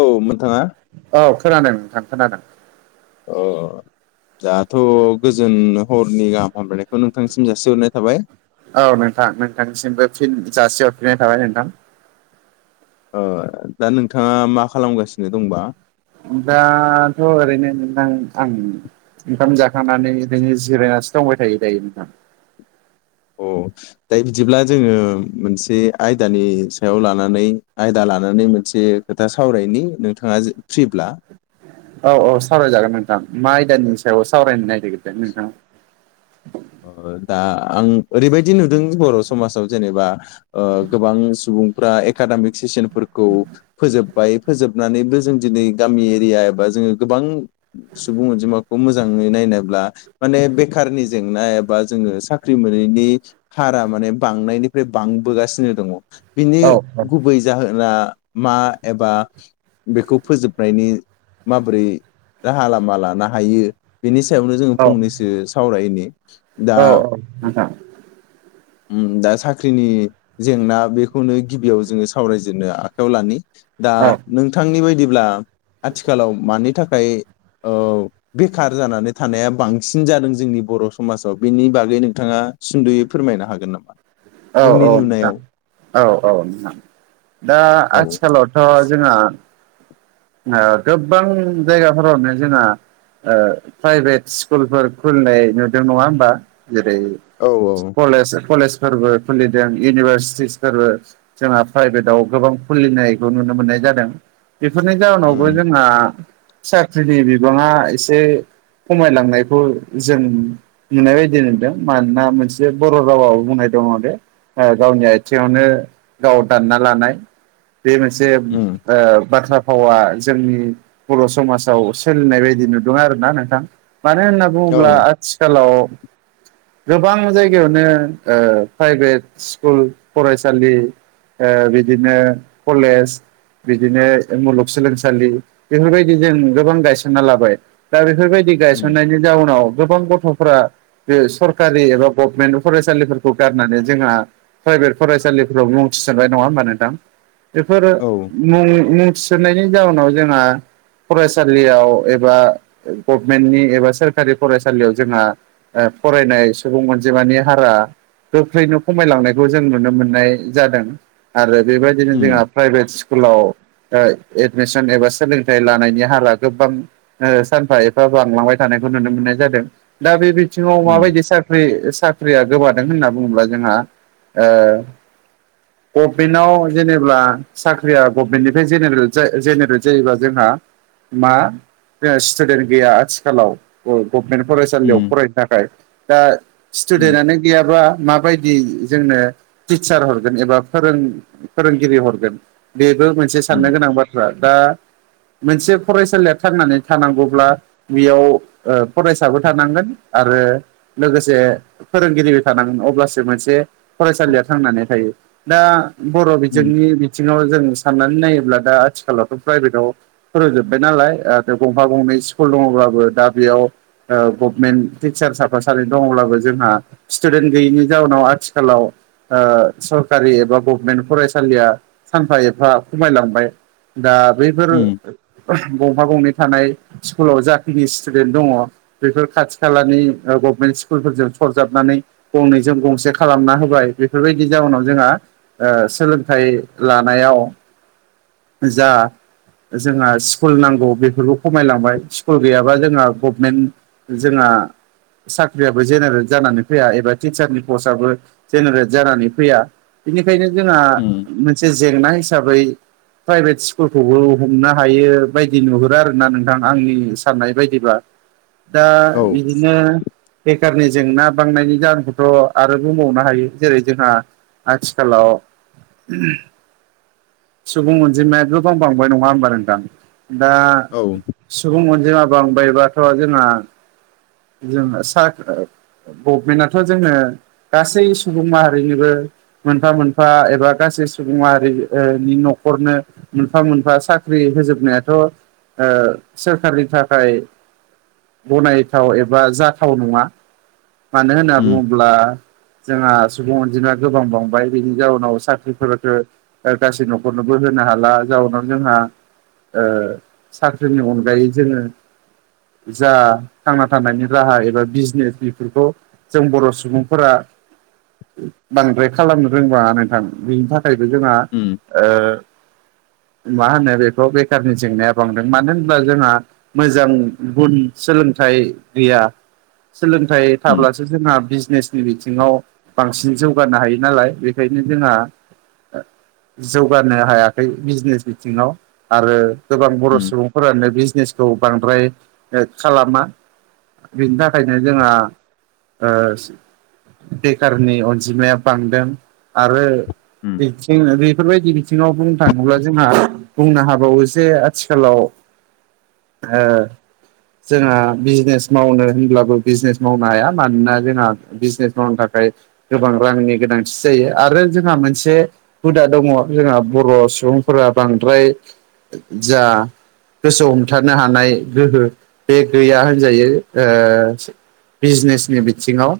औ नोंथाङा औ खोनादों नोंथां खोनादों अ दाथ' गोजोन हरनि गाहाम हामलायनायखौ नोंथांसिम जासिहरनाय थाबाय औ नोंथां नोंथांनिसिमबो फिन जासिहरफिननाय थाबाय नोंथां अ' दा नोंथाङा मा खालामगासिनो दंबा? दाथ' ओरैनो नोंथां आं ओंखाम जाखांनानै ओरैनो जिरायनानैसो दंबाय थायो दायो नोंथां औ दा बिदिब्ला जोङो मोनसे आयदानि सायाव लानानै आयदा लानानै मोनसे खोथा सावरायनि नोंथाङा फ्रिब्ला औ औ सावरायजागोन नोंथां मा आयदानि सायाव सावरायनो नागिरदों नोंथाङा दा आं ओरैबायदि नुदों बर' समाजाव जेनेबा ओ गोबां सुबुंफ्रा एकाडामिक सेसनफोरखौ फोजोबबाय फोजोबनानैबो जों दिनै गामि एरिया एबा जोङो गोबां सुबुं अनजिमाखौ मोजाङै नायनोब्ला माने बेखारनि जेंना एबा जोङो साख्रि मोनैनि हारा माने बांनायनि बे बांबोगासिनो दङ बिनि औ गुबै जाहोना मा एबा बेखौ फोजोबनायनि माबोरै राहा लामा लानो हायो बेनि सायावनो जोङो औ फंनैसो सावरायनि औ औ नोंथां ओम दा साख्रिनि जेंना बेखौनो गिबियाव जोङो सावरायजेननो आखायाव लानि दा औ नोंथांनि बायदिब्ला आथिखालाव मानि थाखाय थाखाय औ बेखार जानानै थानाया बांसिन जादों जोंनि बर' समाजाव बेनि बागै नोंथाङा सुद'यै फोरमायनो हागोन नामा? औ नोंनि औ नोथां नुनायाव औ औ नोंथां दा औ आथिखालाव ओ जोंहा ओ गोबां जायगाफोरावनो जोंहा ओ प्राइभेट स्कुलफोर खुलिनाय नुदों नङा होमबा जेरै औ औ कलेज कलेजफोरबो खुलिदों इउनिभारसिटिसफोरबो जोंहा प्राइभेटाव गोबां खुलिनायखौ नुनो मोननाय जादों बेफोरनि जाहोनावबो उम जोंहा साख्रिनि बिबाङा एसे खमायलांनायखौ जों बुंनाय बायदि नुदों मानोना मोनसे बर' रावाबो बुंनाय दङ दे गावनि आथिङावनो गाव दानना लानाय बे मोनसे उम बाथ्रा भावा जोंनि बर' समाजाव सोलिनाय बायदि नुदों आरोना नोंथां मानो होनना औ बुङोब्ला आथिखालाव गोबां जायगायावनो ओ प्राइभेट स्कुल फरायसालि बिदिनो कलेज बिदिनो मुलुगसोलोंसालि बेफोरबायदि जों गोबां गायसनना लाबाय। दा बेफोरबायदि उम गायसननायनि जाउनाव गोबां गथ'फोरा बे सरकारि एबा गभमेन्ट फरायसालिफोरखौ गारनानै जोंहा प्राइभेट फरायसालिफोराव मुं थिसननाय नङा होनबा नोंथां? बेफोर औ मुं मुं थिसन्नायनि जाउनाव जोंहा फरायसालियाव एबा गभमेन्टनि एबा सोरखारि फरायसालियाव जोंहा फरायनाय सुबुं मोनजे मानानि हारा गोख्रैनो खमायलांनायखौ जों नुनो मोननाय जादों आरो बेबायदिनो जोंहा उम प्राइभेट स्कुलाव एडमिसन एबा सोलोंथाइ लानायनि हाला गोबां सानफा एफा बांलांबाय थानायखौ नुनो मोननाय जादों। दा बे बिथिङाव उम माबायदि साख्रि साख्रिया गोमादों होनना बुङोब्ला जोंहा गभमेन्टआव जेनेबा साख्रिया गभमेन्टनिफ्राय जेनेर जेनेरेट जायोबा जोंहा मा स्टुडेन्ट गैया आथिखालाव। गभमेन्ट फरायसालियाव उम फरायनो थाखाय दा उम स्टुडेन्टनो गैयाबा माबायदि जोंनो टिचार हरगोन एबा फोरों फोरोंगिरि हरगोन बेबो मोनसे साननो उम गोनां बाथ्रा दा मोनसे फरायसालिया थांनानै थानांगौब्ला बेयाव फरायसाबो थानांगोन आरो लोगोसे फोरोंगिरिबो थानांगोन अ मोनसे फरायसालियाव थांनानै थायो दा बर' उम बिजोंनि बिथिङाव जों साननानै नायोब्ला दा आथिखालावथ' प्राइभेटाव फोरोंजोब्बाय नालाय आरो गंफा गंनै स्कुल दङब्लाबो दा बेयाव गभमेन्ट टिचार साफा सानै दङब्लाबो जोंहा स्टुडेन्ट गैयिनि जाउनाव आथिखालाव सरकारि एबा गभमेन्ट फरायसालिया सानफा एफा खमायलांबाय। दा बैफोर उम गंफा गंनै थानाय स्कुलाव जाखिनि स्टुडेन्ट दङ। बेफोर खाथि खालानि गभमेन्ट स्कुलफोरजों सरजाबनानै गंनै जों गंसे खालामना होबाय बेफोरबायदि जाउनाव जोंहा सोलोंथाइ लानायाव जा जोंहा स्कुल नांगौ बेफोरखौ खमायलांबाय स्कुल गैयाबा जोंहा गभमेन्ट जोंहा साख्रियाबो जेनेरेट जानानै फैया एबा टिचारनि पस्टआबो जेनेरेट जानानै फैया बेनिखायनो जोंहा उम मोनसे जेंना हिसाबै प्राइभेट स्कुलखौबो हमनो हायो बायदि नुहुरो आर ना नोंथां आंनि साननाय बायदिब्ला। दा औ बिदिनो बेखारनि जेंना बांनायनि द आंखौ थ' आरोबाव मावनो हायो जेरै जोंहा आथिखालाव सुबुं अनजिमाय' दं बांबाय नङा होनोमबा नोंथां दा औ। सुबुं अनजिमा बांबायबाथ' जोंना जों सात गभमेन्टआथ' जोङो गासै सुबुं माहारिनिबो मोनफा मोनफा एबा गासै सुबुं माहारिनो न'खरनो मोनफा मोनफा साख्रि होजोबनायाथ' सोरखारनि थाखाय गनायथाव एबा जाथाव नङा मानो होनना उम बुङोब्ला जोंहा सुबुं अनजिमाया गोबां बांबाय बिनि जाउनाव साख्रिफोरखौ गासै न'खरनोबो होनो हाला जाउनाव जोंहा साख्रिनि अनगायै जोङो जा थांना थानायनि राहा एबा बिजनेस बेफोरखौ जों बर' सुबुंफोरा बांद्राय खालामनो रोंबाङा नोंथां। बेनि थाखाय बेखौ जोंहा उम ओ मा होनो बेखौ बेखारनि जेंनाया बांदों मानो होनब्ला जोंहा मोजां गुन सोलोंथाइ गैया सोलोंथाइ उम थाब्लासो जोंहा बिजनेसनि बिथिङाव बांसिन जौगानो हायो नालाय बेखायनो जोंहा जौगानो हायाखै बिजनेस बिथिङाव आरो गोबां बर' सुबुं -फोरानो बिजनेसखौ बांद्राय खालामा। बिनि थाखायनो जोंहा ओ बेखारनि अनजिमाया बांदों आरो [unintelligible] उम बेफोरबायदि बिथिङाव बुंनो थाङोब्ला जोंहा बुंनो हाबावो जे आथिखालाव ओ जोंहा बिजनेस मावनो होनब्लाबो बिजनेस मावनो हाया। मानोना जोंना बिजनेस मावनो थाखाय गोबां रांनि गोनांथि जायो आरो जोंहा मोनसे हुदा दङ जोंहा बर' सुबुंफोरा बांद्राय जा गोसो हमथानो हानाय गोहो बे गैया होनजायो। ओ बिजनेसनि बिथिङाव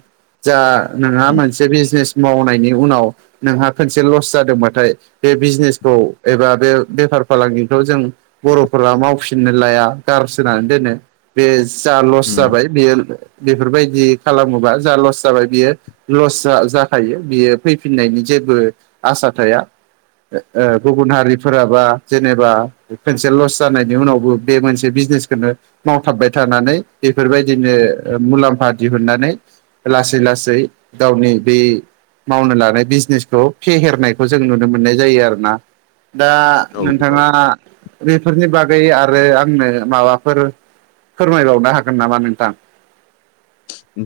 जा नोंहा उम मोनसे बिजनेस मावनायनि उनाव नोंहा खनसे लस जादोंबाथाय बे बिजनेसखौ एबा बे बेफार फालांगिखौ जों बर'फोरा मावफिननो लाया गारसोना दोनो। बे जा लस उम जाबाय बेयो बेफोरबायदि खालामोबा जा लस जाबाय बियो लस जा-जाखायो बियो फैफिननायनि जेबो आसा थाया। ओ गुबुन हारिफोराबा जेनेबा खनसे लस जानायनि उनावबो बे मोनसे बिजनेसखौनो मावथाबबाय थानानै बेफोरबायदिनो मुलाम्फा दिहुननानै लासै लासै गावनि बे मावनो लानाय बिजनेसखौ फेहेरनायखौ जों नुनो मोननाय जायो आरोना। दा दा औ औ नोंथाङा बेफोरनि बागै आरो आंनो माबाफोर फोरमायबावनो हागोन नामा नोंथां?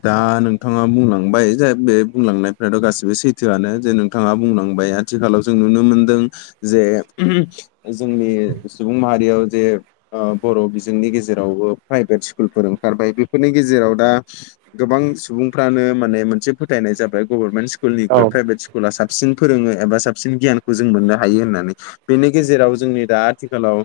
दा नोंथाङा बुंलांबाय जे बे बुंलांनायफ्राथ' गासिबो सैथोआनो जे नोंथाङा बुंलांबाय आथिखालाव जों नुनो मोनदों जे जोंनि सुबुं माहारियाव जे बर' बिजोंनि गेजेरावबो प्राइभेट स्कुलफोर ओंखारबाय बेफोरनि गेजेराव दा गोबां सुबुंफ्रानो माने मोनसे फोथायनाय जाबाय गभर्नमेन्ट औ स्कुलनिफ्राय प्राइभेट स्कुल स्कुला साबसिन फोरोङो एबा साबसिन गियानखौ जों मोननो हायो होन्नानै। बेनि गेजेराव जोंनि दा आथिखालाव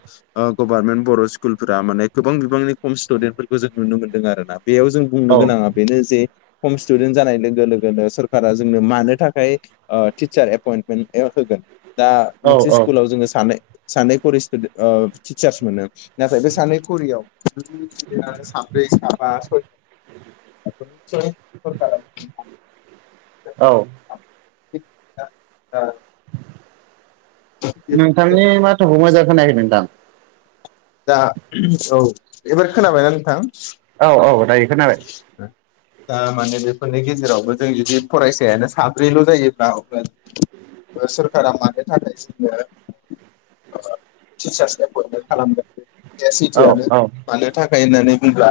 गभार्नमेन्ट बर' स्कुलफोरा माने गोबां बिबांनि खम स्टुदेन्टफोरखौ जों नुनो मोन्दों आरो ना बेयाव जों बुंनो औ गोनाङा बेनो जे खम स्टुदेन्ट जानाय लोगो लोगोनो सोरखारा जोंनो मानो थाखाय टिचार एपइन्टमेन्ट होगोन दा औ मोनसे औ स्कुलाव जोङो सानो सानै खरि स्टु- टिचार्स मोनो नाथाय बे सानै खरियाव साब्रै, साबा, सयजन [unintelligible] औ। [unintelligible] नोंथांनि माथोखौ मोजां खोनायाखै नोंथां। दा औ एबार खोनाबायना नोंथां? औ औ दायो खोनाबाय [unintelligible] दा माने बेफोरनि गेजेरावबो जों जुदि फरायसायानो साब्रैल' जायोब्ला [unintelligible] सोरखारा मानि थाखाय जोंनो टिर्चास एप्यनमेन्त खालामदों। बे औ सैथोआनो औ मानो थाखाय होननानै बुंङोब्ला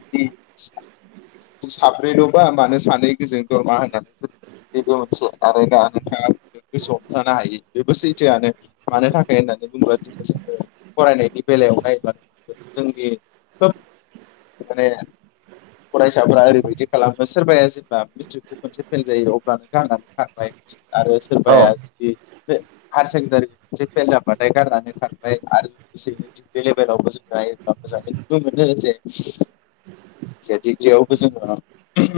बिदि [unintelligible] सााब्रैल'बा मानो सानै गोजों दरमा होननानै बेबो मोनसे आरो दा नोंथाङा गोसोआव जानो हायो बेबो सैथोआनो। मानो थाखाय होननानै बुंबा दिनै जोङो फरायनायनि बेलायावहाय बा जोंनि खोब माने फरायसाफोरा ओरैबायदि खालामो सोरबाया जेब्ला मेट्रिकखौ खनसे फेल जायो अब्लानो गारनानै खारबाय आरो सोरबाया औ जुदि बे हायार सेकेण्डारि खौ खनसे फेल जाबाथाय गारनानै खारबाय आरो सेकेण्डारि लेभेलावबो जों नायोब्ला मोजाङै नुनो मोनो जे जे डिग्रियावबो जोङो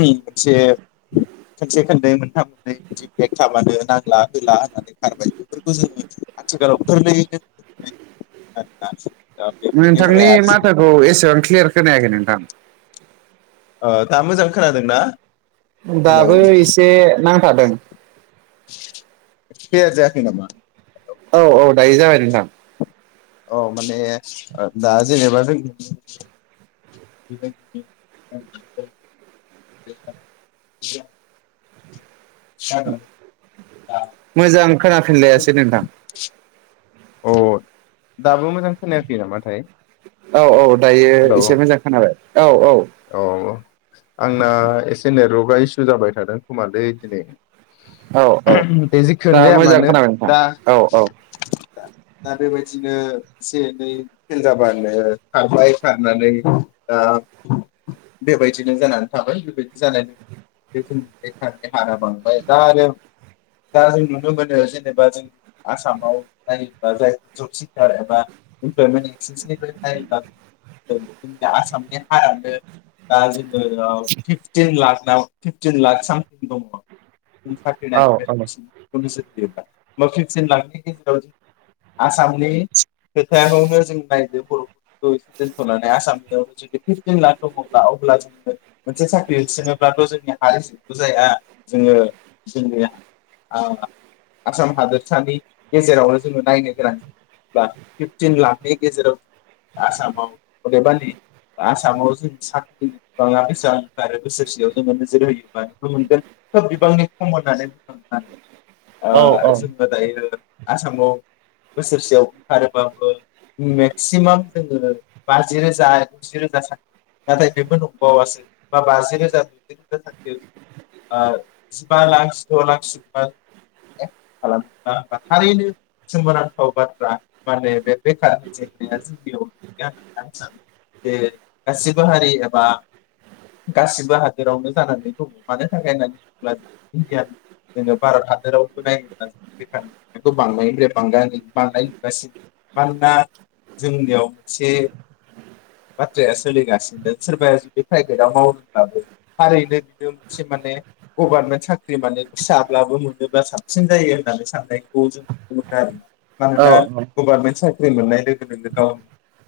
मोनसे [inaudible] खोनसे खोननै मोनफा मोननै बिदि बेग थाब्लानो नांला होला होनानै खारबाय बेफोरखौ जोङो आथिखालाव [unintelligible] [inaudible] [unintelligible] ओ बेफोरनि थाखाय [unintelligible] औ एसेबां क्लियार खोनायाखै नोंथां। ओ दा मोजां खोनादोंना? हेलौ दाबो एसे नांथादों। क्लियार जायाखै नामा? औ औ दायो जाबाय नोंथां। औ माने ओ दा जेनेबा जों [unintelligible] मोजां खोनाफिनलायासै नोंथां। अ दाबो मोजां खोनायाखै नामाथाय? औ औ दायो एसे मोजां खोनाबाय औ औ। अ आंना एसे नेटवर्कआ इसु जाबाय थादों खोमालै दिनै। औ औ दे दा जिखुनु जाया मोजां मानो खोनाबाय दा नोंथां औ औ। दा बेबायदिनो एसे एनै फेल जाबानो खारबाय खारनानै ओ बेबायदिनो जानानै थाबाय बेबायदि जानाय बे जोंनि बेखारनि हारा बांबाय दा आरो दा जों नुनो मोनो जेनेबा जों आसामाव नायबा जायफोर जब सिकार एबा इमप्लयमेन्ट एक्सेन्सनिफ्राय नायोब्ला जोंनि आसामनि हारानो दा जोङो ओ फिफटिन लाख ना फिफटिन लाख सामथिं दङ। उम साख्रि औ नागिरग्राया बांसिन। [unintelligible] फिफटिन लाखनि गेजेराव आसामनि खोथायावनो जों नायदो बर'फोरखौ एसे दोन्थ'नानै आसामनियावनो जुदि फिफटिन लाख दङ'ब्ला अब्ला जोङो मोनसे साख्रि थिस'नोब्लाथ' जोंनि हारिजोंथ' जाया जोङो जोंनि ओ आसाम हादोरसानि गेजेरावनो जोङो नायनो गोनां बा फिफटिन लाखनि गेजेराव आसामाव अदेबानि आसामाव जों साख्रि बिबाङा बेैसेबां ओंखारो बोसोरसेयाव जोङो नोजोर होयोबा नुनो मोनगोन खोब बिबांनि खम होननानै बुंनांगोन औ औ आरो औ ओ जों ओ दायो आसामाव बोसोरसेयाव ओंखारोबाबो मेक्सिमाम जोङो बाजि रोजा गुजि रोजा सा नाथाय बेबो नंबावासो बा बाजि रोजा द'जि रोजा थांदो। ओ जिबा लाख जिद' लाख सिम बा खालामा होनबा थारैनो सोमोनांथाव बाथ्रा माने बे बेखारनि जेंनाया जोंनियाव गामि ओनसोल बे गासिबो हारि एबा गासिबो हादोरावनो जानानै दङ मानो थाखाय होननानै बुङोब्ला इण्डियानि जोङो भारत हादरावबो नायोब्ला बेखारखौ बांनायनिफ्राय बां-बांनाय नुगासिनो। मानोना जोंनियाव मोनसे बाथ्राया सोलिगासिनो सोरबाया जुदि प्राइभेटआव मावोब्लाबो थारैनो बिबो मोनसे माने गभारमेन्ट साख्रि माने फिसाब्लाबो मोनोब्ला साबसिन जायो होननानै साननायखौ जों मोनो आरो मानोना औ गभारमेन्ट साख ख्रि मोननाय लोगो लोगो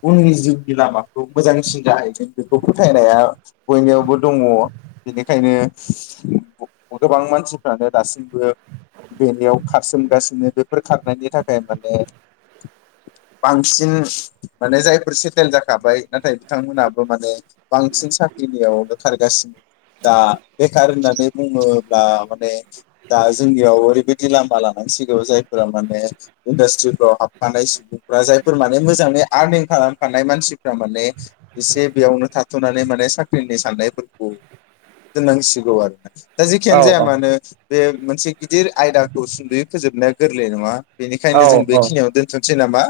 [unintelligible] उननि जिउनि लामाखौ मोजांसिन जाहैदों बेखौ फोथायनाया बयनियावबो दङ बेनिखायनो गोबां मानसिफ्रानो दासिमबो बेनियाव खारसोमगासिनो बेफोर खारनायनि थाखाय माने बांसिन माने जायफोर सेटेल जाखाबाय नाथाय बिथांमोना बो माने बांसिन साख्रिनियावनो खारगासिनो दा बेखार होननानै बुङोब्ला माने दा जोंनियाव ओरैबायदि लामा लानांसिगौ जायफोरा माने इन्डास्ट्रिफ्राव हाबफानाय सुबुंफ्रा जायफोर माने मोजाङै आर्निं खालामफानाय मानसिफ्रा माने इसे बेयावनो थाथ'नानै माने साख्रिनि साननायफोरखौ दोननांसिगौ आरो ना दा जेखियानो जाया मानो बे मोनसे गिदिर आयदाखौ सुंद'यै फोजोबनाया गोरलै नङा। बेनिखायनो औ जों औ औ बेखिनियाव दोनथ'नोसै नामा?